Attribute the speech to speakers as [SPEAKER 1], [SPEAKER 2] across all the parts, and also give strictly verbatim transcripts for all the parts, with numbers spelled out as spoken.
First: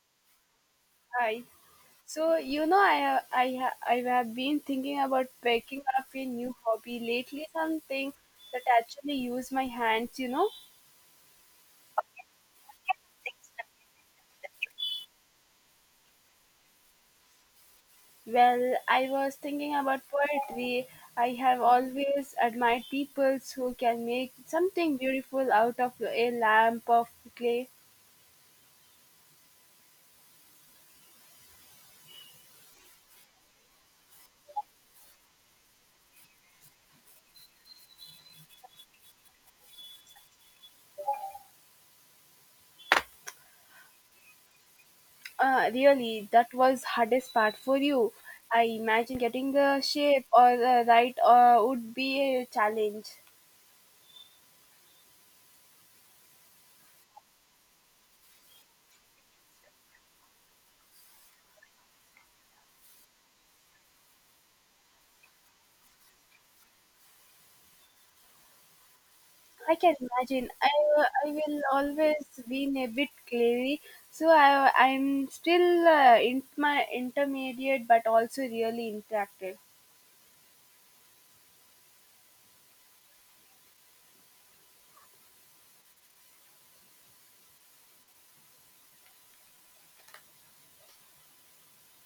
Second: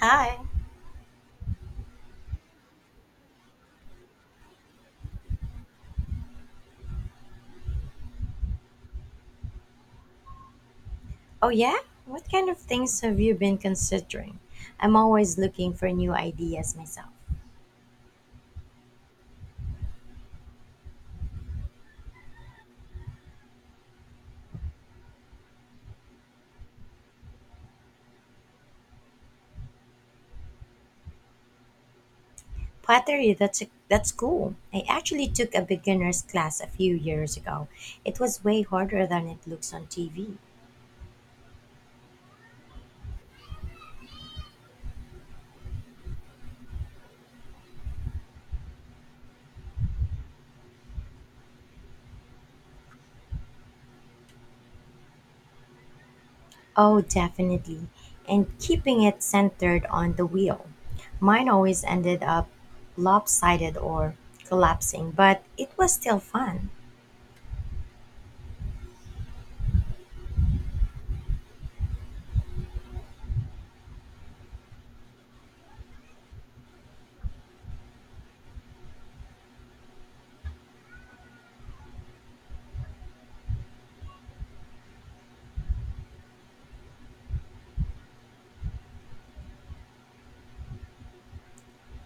[SPEAKER 1] Hi.
[SPEAKER 2] Hi. So you know, I have I have I have been thinking about picking up a new hobby lately. Something that actually use my hands. You know.
[SPEAKER 1] Oh, yeah? What kind of things have you been considering? I'm always looking for new ideas myself.
[SPEAKER 2] Well, I was thinking about poetry. I have always admired people who can make something beautiful out of a lamp of clay.
[SPEAKER 1] Pottery, that's, that's cool. I actually took a beginner's class a few years ago. It was way harder than it looks on T V.
[SPEAKER 2] Uh, really, that was hardest part for you. I imagine getting the shape or the right uh, would be a challenge.
[SPEAKER 1] Oh, definitely. And keeping it centered on the wheel. Mine always ended up lopsided or collapsing, but it was still fun.
[SPEAKER 2] I can imagine. I, I will always been a bit clay, so I, I'm still uh, in my intermediate, but also really interactive.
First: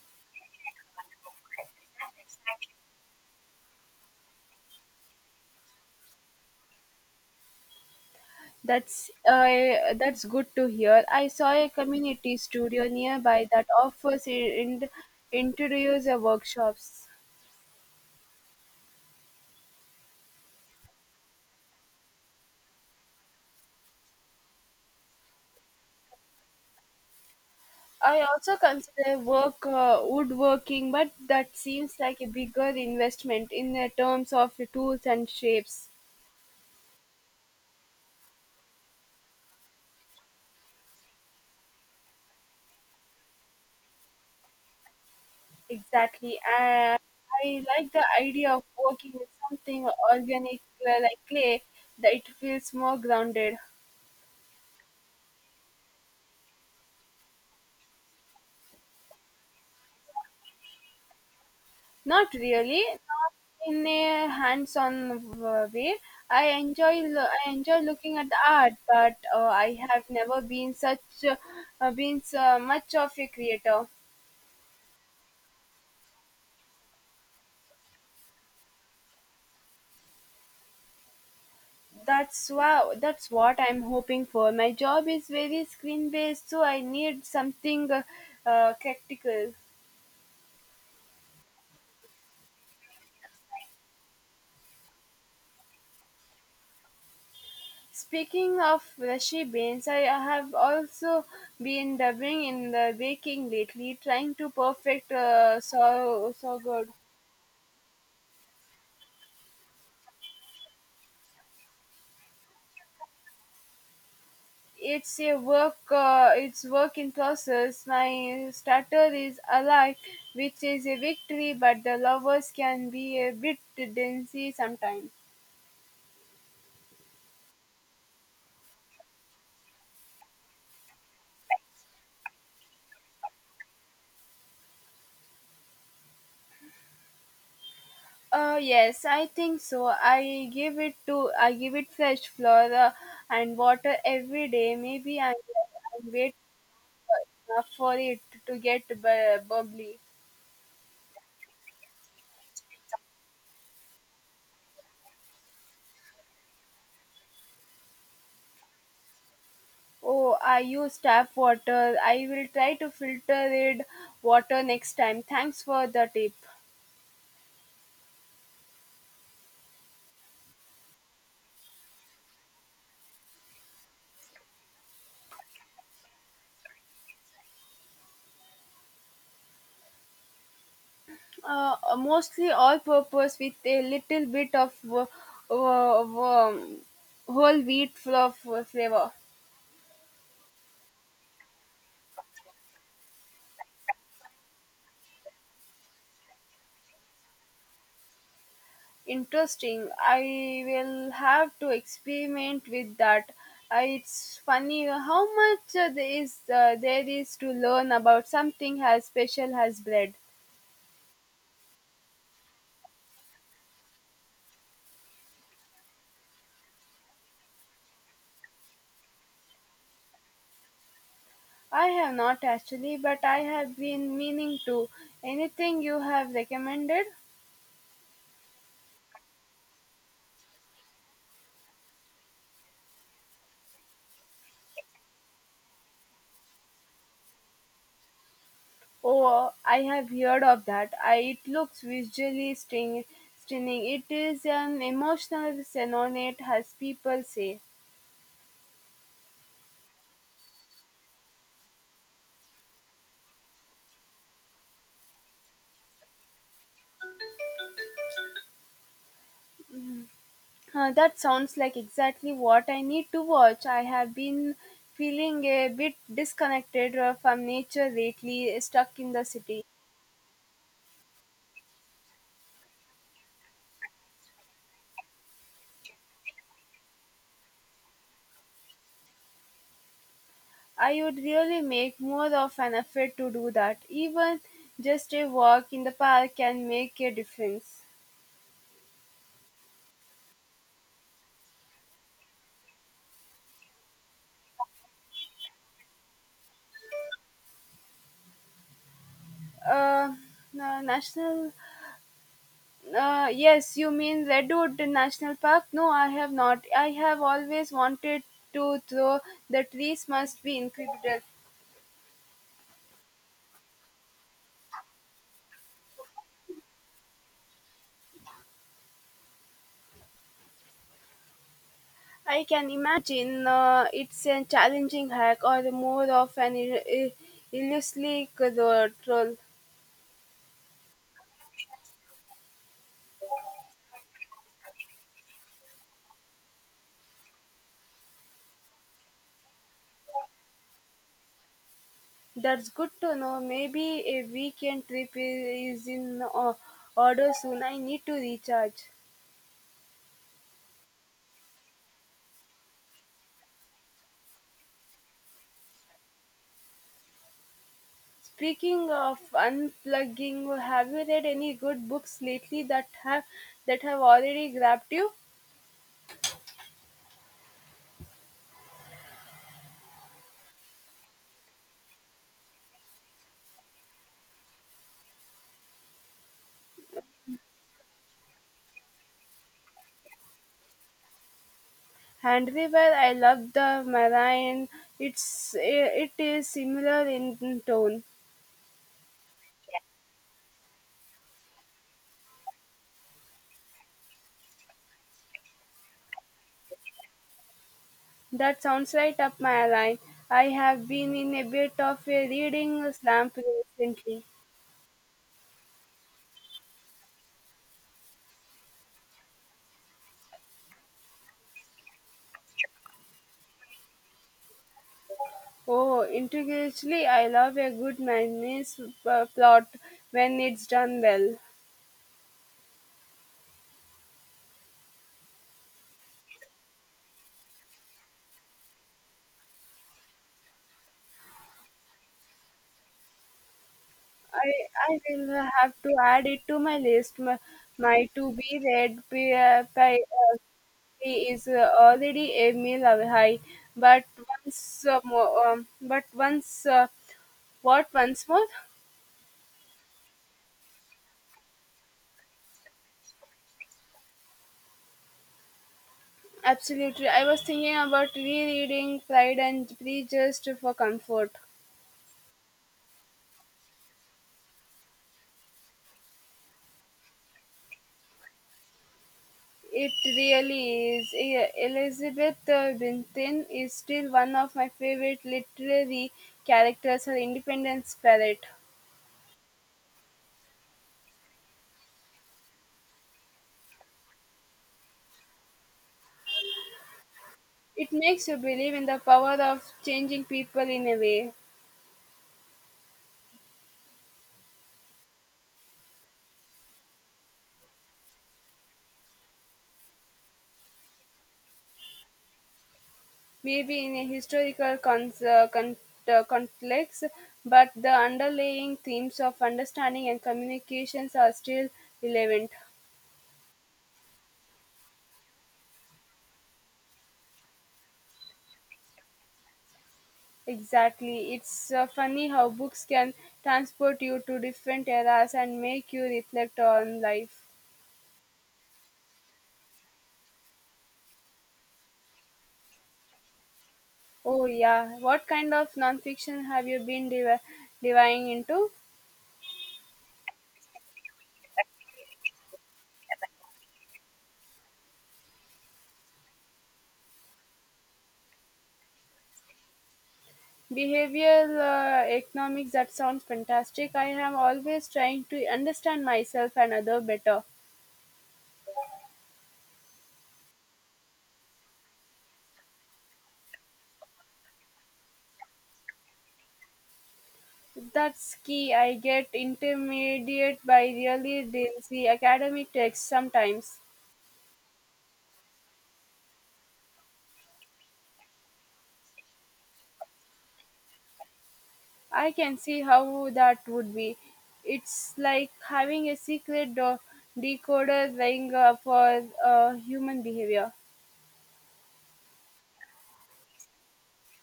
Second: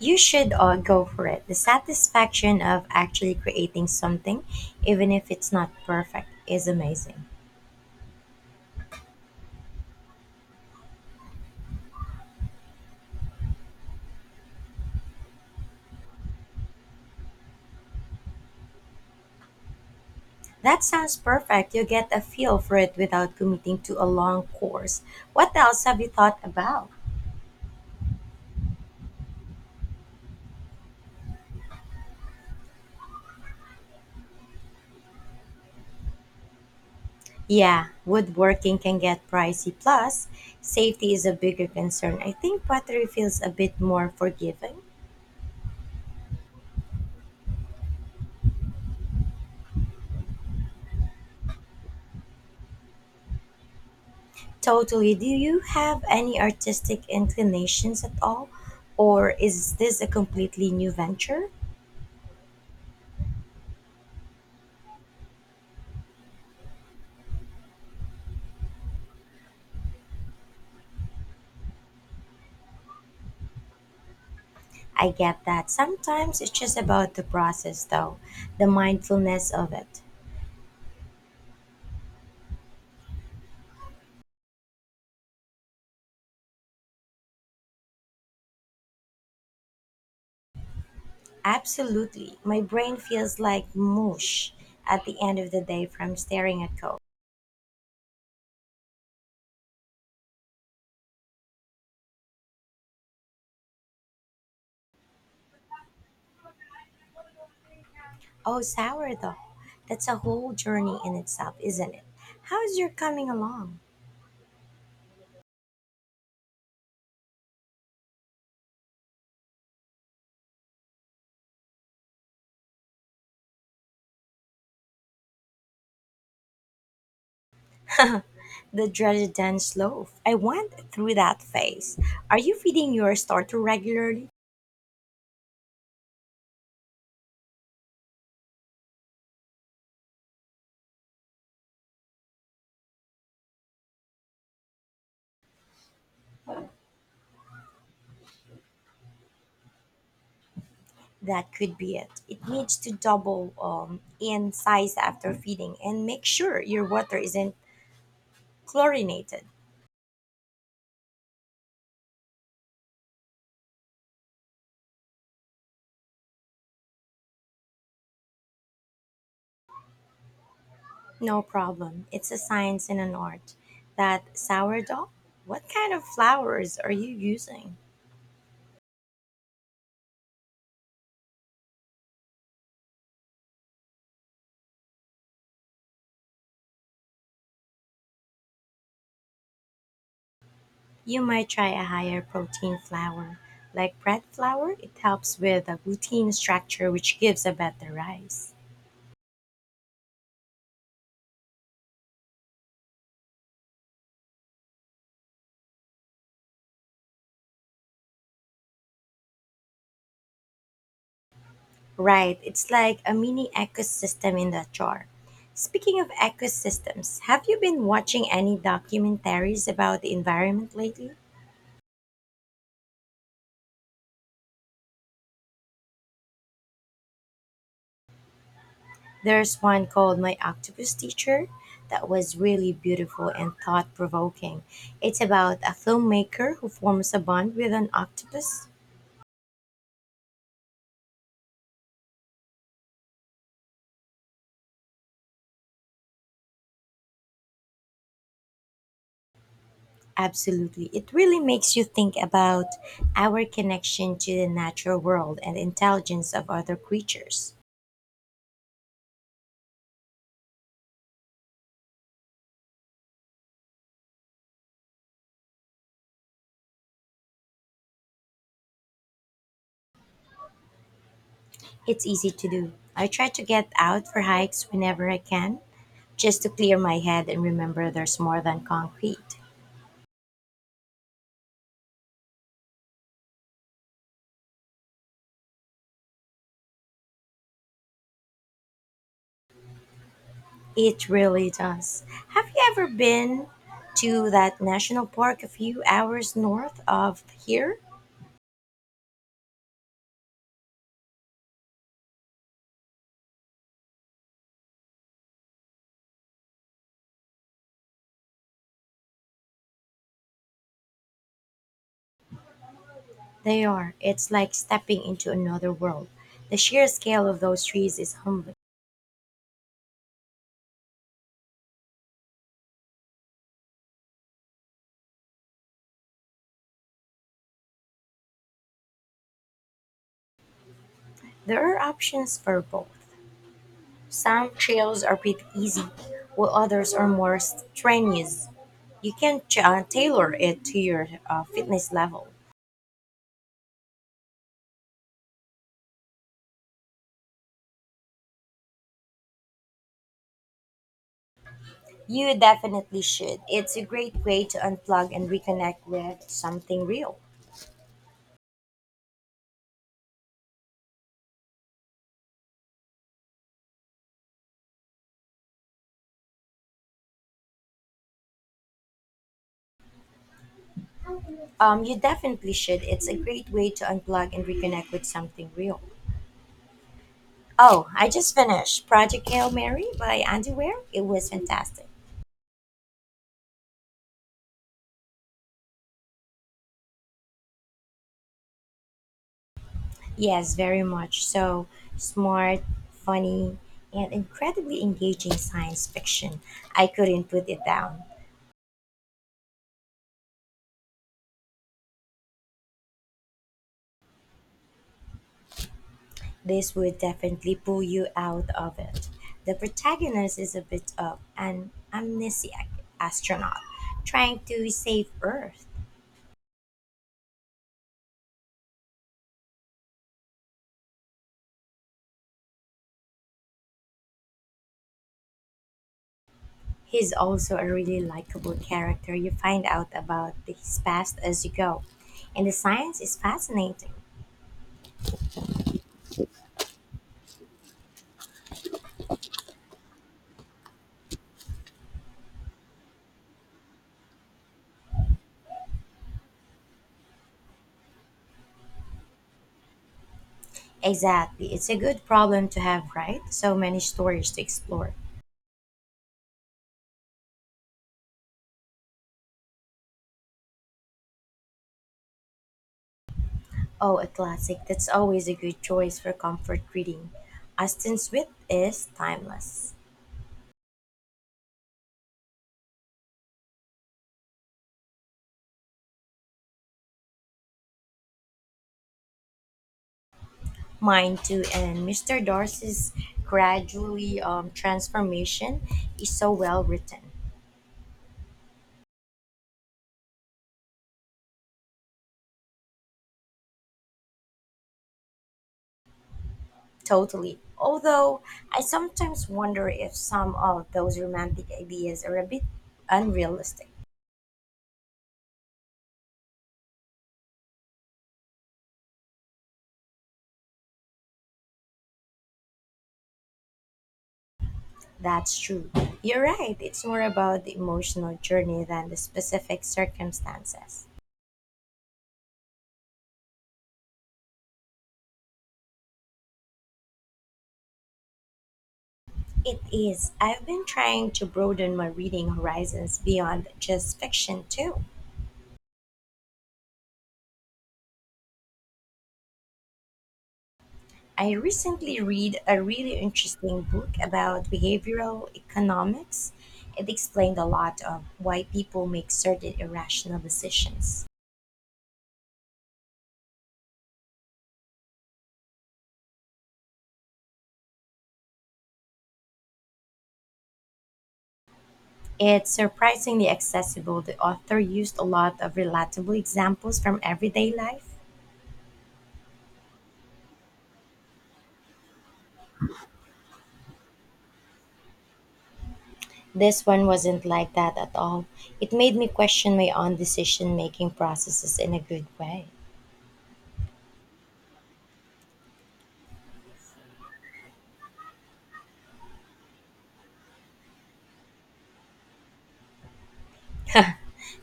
[SPEAKER 1] You should uh, go for it. The satisfaction of actually creating something, even if it's not perfect, is amazing.
[SPEAKER 2] That's uh, that's good to hear. I saw a community studio nearby that offers in, interiors and workshops.
[SPEAKER 1] That sounds perfect. You get a feel for it without committing to a long course. What else have you thought about?
[SPEAKER 2] I also consider work uh, woodworking, but that seems like a bigger investment in the terms of the tools and shapes.
[SPEAKER 1] Yeah, woodworking can get pricey. Plus, safety is a bigger concern. I think pottery feels a bit more forgiving.
[SPEAKER 2] Exactly. I, I like the idea of working with something organic uh, like clay that it feels more grounded.
[SPEAKER 1] Totally. Do you have any artistic inclinations at all? Or is this a completely new venture?
[SPEAKER 2] Not really, not in a hands-on uh, way. I enjoy lo- I enjoy looking at the art, but uh, I have never been such uh, uh, been so much of a creator.
[SPEAKER 1] I get that. Sometimes it's just about the process, though, the mindfulness of it.
[SPEAKER 2] That's wow. That's what I'm hoping for. My job is very screen-based, so I need something uh, uh, practical.
[SPEAKER 1] Absolutely. My brain feels like mush at the end of the day from staring at Coke.
[SPEAKER 2] Speaking of brushy beans, I have also been dabbling in the baking lately, trying to perfect uh, so so good.
[SPEAKER 1] Oh, sourdough. That's a whole journey in itself, isn't it? How's your coming along?
[SPEAKER 2] It's a work. Uh, it's work in process. My starter is alive, which is a victory, but the lovers can be a bit densy sometimes.
[SPEAKER 1] The dreaded dense loaf. I went through that phase. Are you feeding your starter regularly?
[SPEAKER 2] Uh, yes, I think so. I give it to I give it fresh flour uh, and water every day. Maybe I'm, I'm enough for it to get bu- bubbly.
[SPEAKER 1] That could be it. It needs to double um, in size after feeding, and make sure your water isn't chlorinated.
[SPEAKER 2] Oh, I use tap water. I will try to filter it water next time. Thanks for the tip.
[SPEAKER 1] No problem. It's a science and an art. That sourdough? What kind of flours are you using?
[SPEAKER 2] Uh, mostly all purpose with a little bit of w- w- whole wheat fluff flavor.
[SPEAKER 1] You might try a higher protein flour, like bread flour. It helps with the gluten structure, which gives a better rice.
[SPEAKER 2] Interesting. I will have to experiment with that. Uh, it's funny how much uh, there is uh, there is to learn about something as special as bread.
[SPEAKER 1] Right, it's like a mini ecosystem in the jar. Speaking of ecosystems, have you been watching any documentaries about the environment lately?
[SPEAKER 2] I have not actually, but I have been meaning to. Anything you have recommended?
[SPEAKER 1] There's one called My Octopus Teacher that was really beautiful and thought provoking. It's about a filmmaker who forms a bond with an octopus.
[SPEAKER 2] Oh, I have heard of that. I, it looks visually sting, stunning. It is an emotional sonnet, as people say.
[SPEAKER 1] Absolutely. It really makes you think about our connection to the natural world and intelligence of other creatures.
[SPEAKER 2] Uh, that sounds like exactly what I need to watch. I have been feeling a bit disconnected uh, from nature lately, stuck in the city.
[SPEAKER 1] It's easy to do. I try to get out for hikes whenever I can, just to clear my head and remember there's more than concrete.
[SPEAKER 2] I would really make more of an effort to do that. Even just a walk in the park can make a difference.
[SPEAKER 1] It really does. Have you ever been to that national park a few hours north of here?
[SPEAKER 2] Uh, na- national, uh, yes, you mean Redwood National Park? No, I have not. I have always wanted to throw. The trees must be incredible.
[SPEAKER 1] They are. It's like stepping into another world. The sheer scale of those trees is humbling.
[SPEAKER 2] I can imagine uh, it's a challenging hike or more of an il- il- illusory road.
[SPEAKER 1] There are options for both. Some trails are pretty easy, while others are more strenuous. You can ch- uh, tailor it to your uh, fitness level.
[SPEAKER 2] That's good to know. Maybe a weekend trip i- is in o- order soon. I need to recharge.
[SPEAKER 1] You definitely should. It's a great way to unplug and reconnect with something real.
[SPEAKER 2] Speaking of unplugging, have you read any good books lately that have that have already grabbed you?
[SPEAKER 1] Um, you definitely should. It's a great way to unplug and reconnect with something real. Oh, I just finished Project Hail Mary by Underwear. It was fantastic.
[SPEAKER 2] Hand River, I love the Marine. It's it is similar in tone.
[SPEAKER 1] Yes, very much so. Smart, funny, and incredibly engaging science fiction. I couldn't put it down.
[SPEAKER 2] That sounds right up my line. I have been in a bit of a reading slump recently.
[SPEAKER 1] This would definitely pull you out of it. The protagonist is a bit of an amnesiac astronaut trying to save Earth.
[SPEAKER 2] Oh, intriguingly, I love a good mayonnaise p- plot when it's done well.
[SPEAKER 1] He's also a really likable character. You find out about his past as you go. And the science is fascinating.
[SPEAKER 2] I I will have to add it to my list. My, my to be read pi- uh, pi- uh, is uh, already a meal high, but once uh, more, um, but once uh, what once more?
[SPEAKER 1] Exactly. It's a good problem to have, right? So many stories to explore.
[SPEAKER 2] Absolutely, I was thinking about rereading Pride and Prejudice for comfort.
[SPEAKER 1] Oh, a classic. That's always a good choice for comfort reading. Austin Swift is timeless.
[SPEAKER 2] It really is. E- Elizabeth uh, Benton is still one of my favorite literary characters, her independent spirit.
[SPEAKER 1] Mine too. And mister Darcy's gradually um, transformation is so well written.
[SPEAKER 2] It makes you believe in the power of changing people in a way,
[SPEAKER 1] Totally. Although I sometimes wonder if some of those romantic ideas are a bit unrealistic.
[SPEAKER 2] maybe in a historical con uh, con- uh, context, but the underlying themes of understanding and communications are still relevant.
[SPEAKER 1] That's true. You're right. It's more about the emotional journey than the specific circumstances.
[SPEAKER 2] Exactly. It's uh, funny how books can transport you to different eras and make you reflect on life.
[SPEAKER 1] It is. I've been trying to broaden my reading horizons beyond just
[SPEAKER 2] Oh,
[SPEAKER 1] fiction, too.
[SPEAKER 2] yeah. What kind of nonfiction have you been div- diving into?
[SPEAKER 1] I recently read a really interesting book about behavioral economics. It explained a lot of why people make certain irrational decisions.
[SPEAKER 2] Behavioral uh, economics, that sounds fantastic. I am always trying to understand myself and other better.
[SPEAKER 1] It's surprisingly accessible. The author used a lot of relatable examples from everyday life.
[SPEAKER 2] That's key. I get intimidated by really densely academic texts sometimes.
[SPEAKER 1] This one wasn't like that at all. It made me question my own decision making processes in a good
[SPEAKER 2] I
[SPEAKER 1] way.
[SPEAKER 2] can see how that would be. It's like having a secret do- decoder ring uh, for uh, human behavior.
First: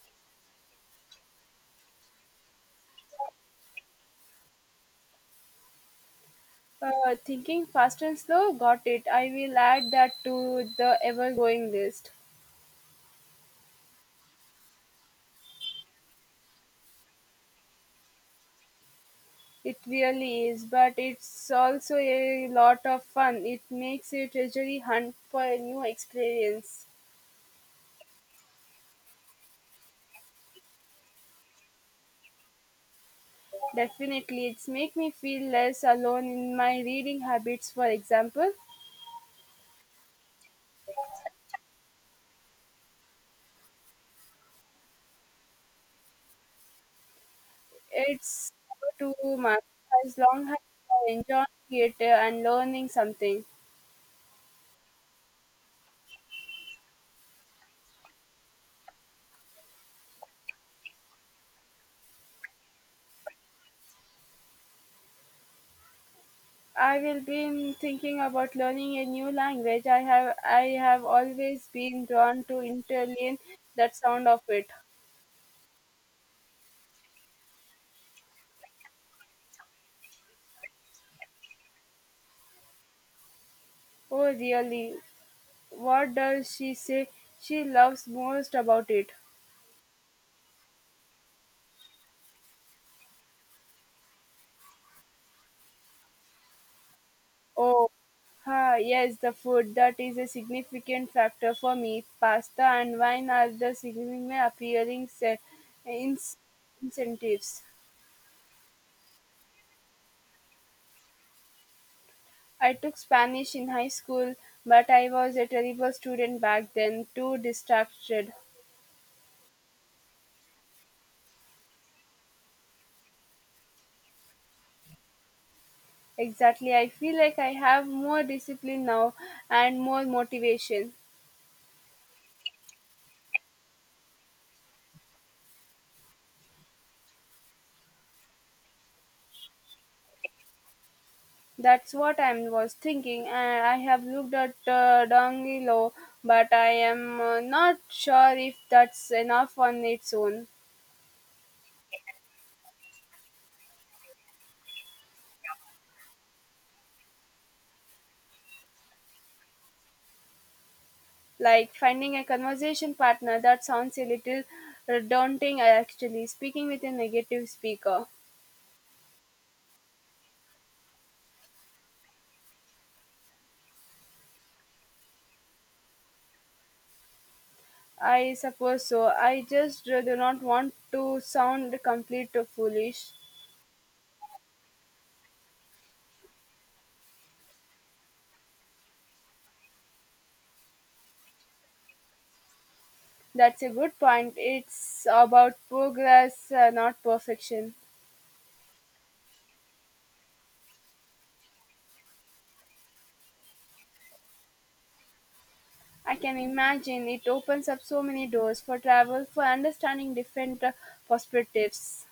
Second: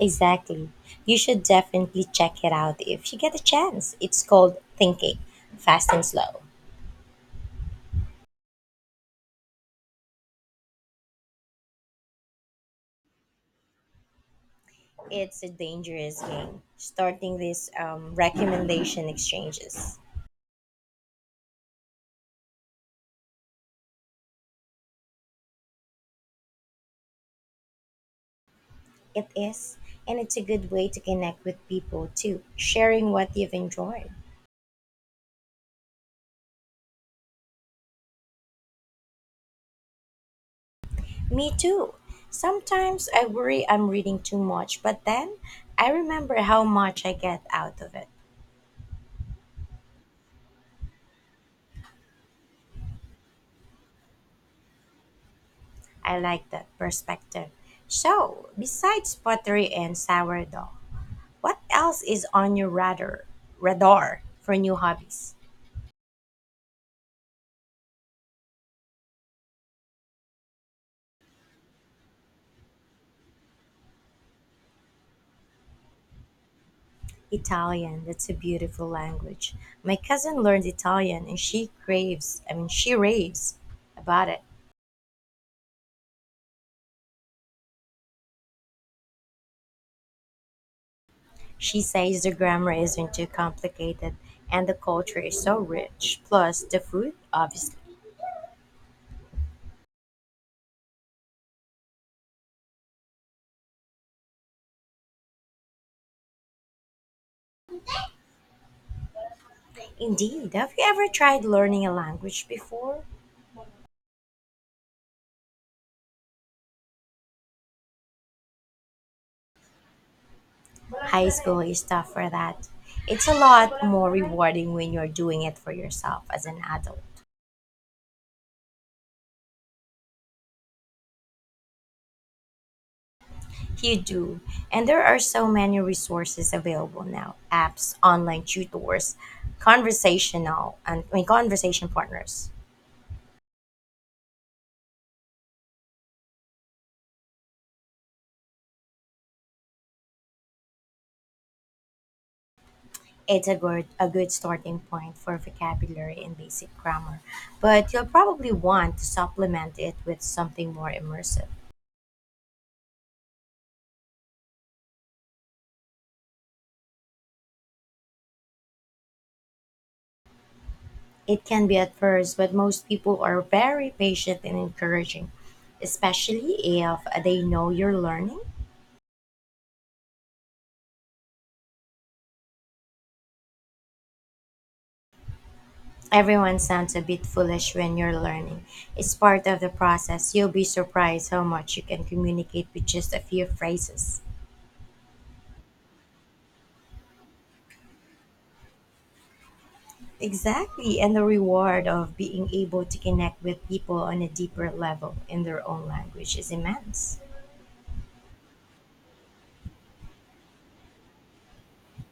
[SPEAKER 1] Exactly. You should definitely check it out if you get a chance. It's called Thinking Fast and Slow.
[SPEAKER 2] Uh, thinking fast and slow, got it. I will add that to the ever going list.
[SPEAKER 1] It's a dangerous game, starting these um, recommendation
[SPEAKER 2] It
[SPEAKER 1] exchanges.
[SPEAKER 2] really is, but it's also a lot of fun. It makes a treasury hunt for a new experience.
[SPEAKER 1] It is, and it's a good way to connect with people too, sharing what you've enjoyed.
[SPEAKER 2] Definitely, it's make me feel less alone in my reading habits. For example,
[SPEAKER 1] Me too. Sometimes I worry I'm reading too much, but then I remember how much I get out of it.
[SPEAKER 2] it's to month as long as I enjoy theater and learning something.
[SPEAKER 1] I like that perspective. So, besides pottery and sourdough, what else is on your radar radar for new hobbies?
[SPEAKER 2] I will be thinking about learning a new language. I have I have always been drawn to Italian. That sound of it.
[SPEAKER 1] Italian, that's a beautiful language. My cousin learned Italian and she craves, I mean she raves about
[SPEAKER 2] Oh,
[SPEAKER 1] it.
[SPEAKER 2] really? What does she say she loves most about it?
[SPEAKER 1] She says the grammar isn't too complicated and the culture is so rich, plus the food, obviously.
[SPEAKER 2] Oh, ha, yes, the food. That is a significant factor for me. Pasta and wine are the significant appealing se- ins- incentives.
[SPEAKER 1] Indeed, have you ever tried learning a language
[SPEAKER 2] I took
[SPEAKER 1] before?
[SPEAKER 2] Spanish in high school, but I was a terrible student back then, too distracted.
[SPEAKER 1] High school is tough for that. It's a lot more rewarding when you're doing it for yourself as an
[SPEAKER 2] Exactly. I
[SPEAKER 1] adult.
[SPEAKER 2] feel like I have more discipline now and more motivation.
[SPEAKER 1] You do, and there are so many resources available now, apps, online tutors, conversational, and I mean, conversation
[SPEAKER 2] That's what I
[SPEAKER 1] partners.
[SPEAKER 2] was thinking, and I have looked at uh, Dongilo, but I am uh, not sure if that's enough on its own.
[SPEAKER 1] It's a good a good starting point for vocabulary and basic grammar, but you'll probably want to supplement it with something more immersive.
[SPEAKER 2] Like finding a conversation partner, that sounds a little uh, daunting, uh, actually, speaking with a negative speaker.
[SPEAKER 1] It can be at first, but most people are very patient and encouraging, especially if they know you're
[SPEAKER 2] I
[SPEAKER 1] learning.
[SPEAKER 2] suppose so. I just uh, do not want to sound complete or foolish.
[SPEAKER 1] Everyone sounds a bit foolish when you're learning. It's part of the process. You'll be surprised how much you can communicate with just a few
[SPEAKER 2] That's a good
[SPEAKER 1] phrases.
[SPEAKER 2] point. It's about progress, uh, not perfection.
[SPEAKER 1] Exactly, and the reward of being able to connect with people on a deeper level in their own
[SPEAKER 2] I can
[SPEAKER 1] language is
[SPEAKER 2] imagine
[SPEAKER 1] immense.
[SPEAKER 2] it opens up so many doors for travel, for understanding different uh, perspectives.